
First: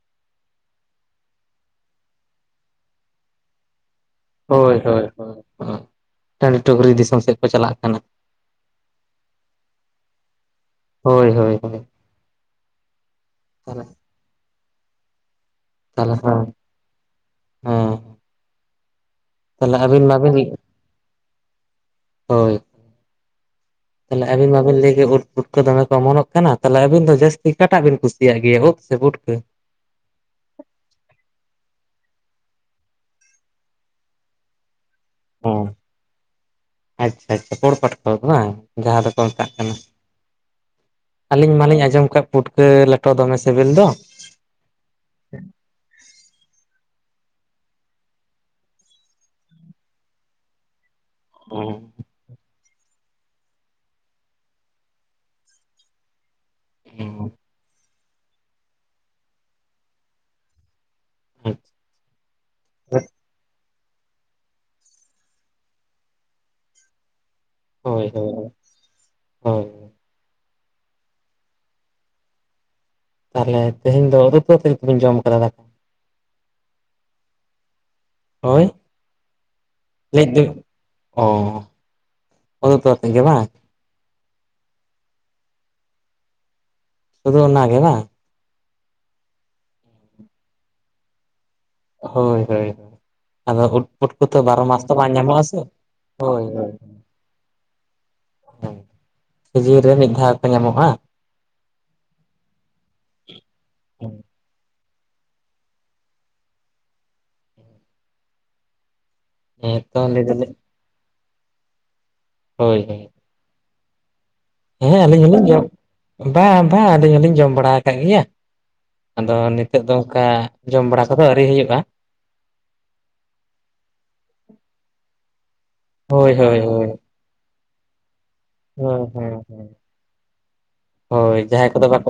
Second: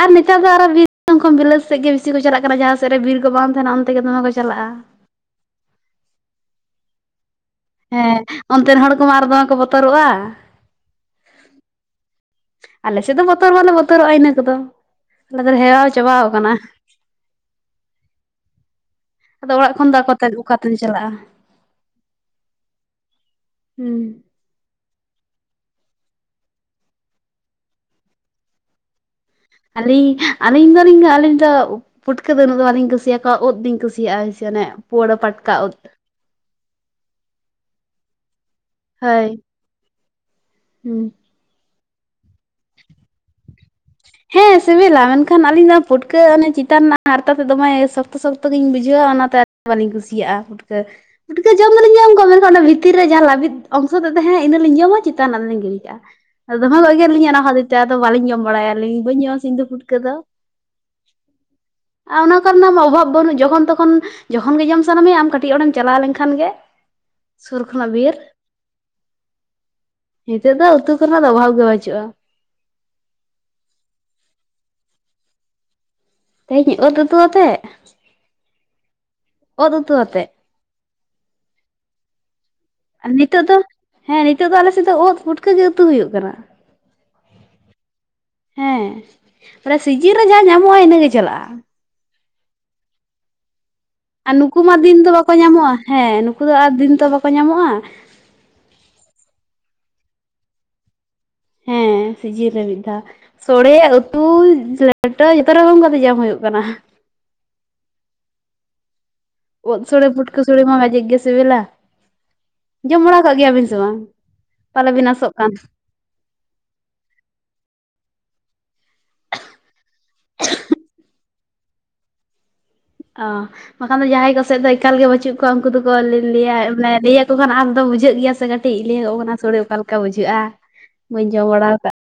ᱟᱨ ᱱᱮᱛᱟᱨ ᱫᱚ ᱟᱨᱚ [inaudible] ᱠᱷᱚᱱ ᱵᱤᱞᱟᱹᱛ ᱥᱮᱜ ᱜᱮ ᱵᱤᱥᱤ ᱠᱚ ᱪᱟᱞᱟᱜ ᱠᱟᱱᱟ ᱡᱟᱦᱟᱸ ᱥᱮᱫ ᱨᱮ ᱵᱤᱨ ᱠᱚ ᱵᱟᱝ ᱛᱟᱦᱮᱱᱟ ᱚᱱᱛᱮᱜᱮ ᱫᱚᱢᱮ ᱠᱚ ᱪᱟᱞᱟᱜᱼᱟ ᱦᱳᱭ ᱦᱳᱭ ᱦᱳᱭ [inaudible] ᱴᱟᱺᱰᱤ ᱴᱩᱠᱨᱤ ᱫᱤᱥᱚᱢ ᱥᱮᱜ ᱠᱚ ᱪᱟᱞᱟᱜ-ᱟ, ᱦᱮᱸ ᱚᱱᱛᱮᱱ ᱦᱚᱲ ᱠᱚᱢᱟ ᱟᱨᱚ ᱫᱚᱢᱮ ᱠᱚ ᱵᱚᱛᱚᱨᱚᱜᱼᱟ᱾ ᱦᱳᱭ ᱦᱳᱭ ᱦᱳᱭ᱾ ᱟᱞᱮᱥᱮᱫ ᱫᱚ ᱵᱚᱛᱚᱨ ᱵᱟᱞᱮ ᱵᱚᱛᱚᱨᱚᱜᱼᱟ ᱤᱱᱟᱹ ᱠᱚᱫᱚ ᱟᱞᱮ ᱫᱚᱞᱮ ᱦᱮᱣᱟ ᱛᱟᱦᱞᱮ ᱪᱟᱵᱟᱣ ᱦᱮᱸ ᱠᱟᱱᱟ᱾ [unintelligible] ᱦᱮᱸ [inaudible] ᱟᱫᱚ ᱚᱲᱟᱜ ᱛᱟᱦᱞᱮ ᱠᱷᱚᱱ ᱫᱚ ᱟᱹᱵᱤᱱ ᱢᱟᱵᱤᱱ [unintelligible] ᱚᱠᱟᱛᱮᱧ ᱪᱟᱞᱟᱜᱼᱟ ᱦᱳᱭ ᱦᱩᱸ᱾ ᱛᱟᱦᱞᱮ ᱟᱹᱵᱤᱱ ᱢᱟᱵᱤᱱ ᱞᱟᱹᱭ ᱠᱮᱫ ᱩᱫ ᱯᱩᱴᱠᱟᱹ ᱫᱚᱢᱮ ᱠᱚ ᱚᱢᱚᱱᱚᱜ ᱠᱟᱱᱟ ᱛᱟᱦᱞᱮ ᱟᱹᱵᱤᱱ ᱫᱚ ᱡᱟᱹᱥᱛᱤ ᱚᱠᱟᱴᱟᱜ ᱵᱤᱱ ᱠᱩᱥᱤᱭᱟᱜ ᱜᱮᱭᱟ ᱳᱫ ᱥᱮ ᱯᱩᱴᱠᱟᱹ? ᱟᱹᱞᱤᱧ ᱟᱹᱞᱤᱧ ᱫᱚᱞᱤᱧ ᱟᱹᱞᱤᱧ ᱫᱚ, ᱯᱷᱩᱴᱠᱟᱹ ᱫᱚ ᱩᱱᱟᱹᱜ ᱫᱚ ᱵᱟᱹᱞᱤᱧ ᱠᱩᱥᱤᱭᱟᱠᱚᱣᱟ ᱳᱫᱞᱤᱧ ᱠᱩᱥᱤᱭᱟᱜᱼᱟ ᱦᱳᱭᱥᱮ ᱚᱱᱮ ᱯᱳᱣᱲᱟᱹ ᱯᱟᱴᱠᱟ ᱳᱫ᱾ ᱟᱪᱪᱷᱟ ᱟᱪᱪᱷᱟ ᱯᱳᱲ ᱯᱟᱴᱠᱟ ᱠᱚ ᱵᱟᱝ ᱡᱟᱦᱟᱸ ᱫᱚᱠᱚ ᱦᱳᱭ ᱢᱮᱛᱟᱜ ᱠᱟᱱᱟ, ᱦᱩᱸ ᱟᱹᱞᱤᱧ ᱢᱟᱞᱤᱧ ᱟᱸᱡᱚᱢ ᱠᱟᱜ ᱯᱩᱴᱠᱟᱹ ᱞᱮᱴᱚ ᱫᱚᱢᱮ ᱥᱮᱵᱮᱞ ᱫᱚ᱾ ᱦᱮᱸ ᱥᱮᱵᱮᱞᱟ ᱢᱮᱱᱠᱷᱟᱱ ᱟᱹᱞᱤᱧ ᱫᱚ ᱯᱷᱩᱴᱠᱟᱹ ᱚᱱᱮ ᱪᱮᱛᱟᱱ [inaudible] ᱦᱟᱨᱛᱟ ᱛᱮᱫ ᱫᱚᱢᱮ ᱥᱚᱠᱛᱚ ᱥᱚᱠᱛᱚ ᱜᱤᱧ ᱵᱩᱡᱷᱟᱹᱣᱟ ᱚᱱᱟ ᱛᱮ ᱵᱟᱹᱞᱤᱧ ᱠᱩᱥᱤᱭᱟᱜᱼᱟ ᱯᱩᱴᱠᱟᱹ ᱯᱩᱴᱠᱟᱹ ᱡᱚᱢ ᱫᱚᱞᱤᱧ ᱡᱚᱢ ᱠᱚᱜᱮ ᱢᱮᱱᱠᱷᱟᱱ ᱚᱱᱮ ᱵᱷᱤᱛ ᱵᱷᱤᱛᱤᱨ ᱨᱮ ᱡᱟᱦᱟᱸ ᱞᱵᱤᱫ ᱚᱝᱥᱚ ᱛᱮ ᱛᱟᱦᱮᱸ ᱤᱱᱟᱹ ᱞᱤᱧ ᱡᱚᱢᱟ ᱪᱮᱛᱟᱱ ᱨᱮᱱᱟᱜ ᱫᱚᱞᱤᱧ ᱜᱤᱲᱤ ᱠᱟᱜᱼᱟ, ᱟᱫᱚ ᱫᱚᱢᱮ ᱠᱚ ᱮᱜᱮᱨᱞᱤᱧᱟ [unintelligible] ᱟᱫᱚ ᱵᱟᱹᱞᱤᱧ ᱡᱚᱢ ᱵᱟᱲᱟᱭᱟ ᱟᱞᱤᱧ ᱞᱟᱹᱭᱤᱧ ᱵᱟᱹᱧ ᱡᱚᱢᱟ ᱤᱧᱫᱚ ᱯᱩᱴᱠᱟᱹ ᱫᱚ᱾ ᱟ ᱚᱱᱟ ᱠᱚᱨᱮᱟᱜ ᱢᱟ ᱚᱵᱷᱟᱵ ᱵᱟᱹᱱᱩᱜ ᱡᱚᱠᱷᱚᱱ ᱛᱚᱠᱷᱚᱱ, ᱡᱚᱠᱷᱚᱱ ᱜᱮ ᱡᱚᱢ ᱥᱟᱱᱟ ᱢᱮ ᱟᱢ ᱠᱟᱹᱴᱤᱡ ᱚᱰᱮᱢ ᱪᱟᱞᱟᱣ ᱞᱮᱱᱠᱷᱟᱱ ᱜᱮ᱾ ᱥᱩᱨ ᱠᱷᱚᱱᱟᱜ ᱦᱳᱭ ᱵᱤᱨ ᱦᱳᱭ ᱦᱳᱭ ᱱᱤᱛᱳᱜ ᱫᱚ ᱩᱛᱩ ᱠᱷᱚᱱᱟᱜ ᱫᱚ ᱚᱵᱷᱟᱵᱽ ᱜᱮ ᱯᱟᱹᱪᱩᱜᱼᱟ᱾ ᱛᱟᱦᱚᱞᱮ ᱛᱮᱦᱧ ᱫᱚ [unintelligible] ᱡᱚᱢ ᱠᱟᱫᱟ ᱫᱟᱠᱟ᱾ ᱛᱮᱦᱮᱧ ᱳᱫ ᱩᱛᱩ ᱟᱛᱮᱜ᱾ ᱦᱳᱭ ᱚᱛ ᱩᱛᱩ ᱟᱛᱮᱜ [unintelligible] ᱚ ᱩᱛᱩ ᱩᱛᱩ ᱟᱛᱮᱫ ᱟᱨ ᱜᱮ ᱱᱤᱛᱚᱜ ᱵᱟᱝ ᱫᱚ ᱦᱮᱸ ᱱᱤᱛᱚᱜ ᱫᱚ ᱟᱞ ᱥᱮᱫ ᱫᱚ ᱳᱫ ᱯᱷᱩᱴᱠᱟᱹ ᱜᱮ ᱩᱛᱩ ᱦᱩᱭᱩᱜ ᱠᱟᱱᱟ᱾ ᱥᱩᱫᱩ ᱱᱟᱜᱮ ᱵᱟᱝ? ᱦᱮᱸ [unintelligible] ᱥᱤᱡᱤᱱ ᱨᱮ ᱡᱟᱦᱟᱸ ᱧᱟᱢᱚᱜᱼᱟ ᱤᱱᱟᱹᱜ ᱜᱮ ᱪᱟᱞᱟᱜᱼᱟ᱾ ᱦᱳᱭ ᱦᱳᱭ ᱦᱳᱭ ᱟᱫᱚ ᱩᱫ, ᱯᱩᱴᱠᱟᱹ ᱟᱨ ᱛᱚ ᱱᱩᱠᱩ ᱵᱟᱨᱚ ᱢᱟ ᱢᱟᱥ ᱛᱚ ᱫᱤᱱ ᱫᱚ ᱵᱟᱝ ᱵᱟᱠᱚ ᱥᱮ ᱧᱟᱢᱚᱜᱼᱟ ᱦᱮᱸ ᱱᱩᱠᱩ ᱦᱳᱭ ᱫᱚ ᱦᱳᱭ ᱟᱨ ᱫᱤᱱ ᱛᱚ ᱵᱟᱠᱚ ᱧᱟᱢᱚᱜᱼᱟ᱾ [inaudible] ᱥᱤᱡᱤᱱ ᱨᱮ ᱢᱤᱫ ᱫᱷᱟᱣ ᱠᱚ ᱧᱟᱢᱚᱜᱼᱟ᱾ ᱦᱮᱸ ᱥᱤᱡᱤᱱ ᱨᱮ ᱢᱤᱫ ᱫᱷᱟᱣ᱾ ᱥᱚᱲᱮ ᱩᱛᱩ [inaudible] ᱞᱮᱴᱚ ᱡᱚᱛᱚ ᱨᱚᱠᱚᱢ ᱠᱟᱛᱮ ᱡᱚᱢ ᱦᱳᱭᱳᱜ ᱠᱟᱱᱟ᱾ ᱦᱮᱸ ᱳᱫ ᱛᱚ ᱥᱚᱲᱮ ᱞᱟᱹᱭ ᱯᱷᱩᱴᱠᱟᱹ ᱫᱟᱞᱤᱧ ᱥᱚᱲᱮ ᱢᱟ ᱜᱟᱡᱮᱜᱮ ᱥᱤᱵᱤᱞᱟ ᱦᱳᱭ ᱡᱚᱢ ᱦᱳᱭ ᱵᱟᱲᱟ ᱠᱟᱜ ᱜᱮᱭᱟᱵᱤᱱ ᱥᱮ ᱵᱟᱝ? ᱦᱮᱸ ᱯᱟᱞᱮᱵᱤᱱ ᱟᱥᱚᱜ ᱠᱟᱱ ᱟᱹᱞᱤᱧ [inaudible] ᱵᱟ ᱵᱟ‌ ᱟᱹᱞᱤᱧ ᱦᱚᱞᱤᱧ ᱡᱚᱢ ᱵᱟᱲᱟ ᱟᱠᱟᱟᱜ ᱜᱮᱭᱟ᱾ ᱟᱫᱚ ᱱᱤᱛᱚᱜ ᱫᱚ ᱚᱱᱠᱟ ᱡᱚᱢ ᱵᱟᱲᱟ ᱠᱚᱫᱚ ᱟᱹᱣᱨᱤ ᱦᱩᱭᱩᱜᱼᱟ᱾ ᱚ ᱵᱟᱠᱷᱟᱱ ᱫᱚ ᱡᱟᱦᱟᱸᱭ ᱠᱚᱥᱮᱫ ᱫᱚ ᱮᱠᱟᱞ ᱜᱮ ᱯᱟᱹᱪᱩᱜ ᱠᱚᱣᱟ ᱩᱱᱠᱩ ᱫᱚᱠᱚ ᱞᱮᱹ ᱦᱳᱭ ᱞᱮᱹᱭᱟ ᱦᱳᱭ ᱦᱳᱭ ᱢᱟᱱᱮ ᱞᱮᱹ ᱛᱚᱠᱷᱟᱱ ᱟᱥ ᱫᱚ ᱵᱩᱡᱷᱟᱹᱜ ᱜᱮᱭᱟ ᱥᱮ ᱠᱟᱹᱴᱤᱡ ᱦᱳᱭ ᱞᱮᱹᱭᱚᱜ ᱠᱟᱱᱟ ᱦᱳᱭ ᱥᱳᱚᱲᱮ ᱚᱠᱟᱮ ᱞᱮᱠᱟ ᱵᱩᱡᱷᱟᱹᱜᱼᱟ, ᱵᱟᱹᱧ ᱦᱳᱭ ᱡᱚᱢ ᱵᱟᱲᱟ ᱡᱟᱦᱟᱸᱭ ᱠᱚᱫᱚ ᱠᱟᱜ ᱵᱟᱠᱚ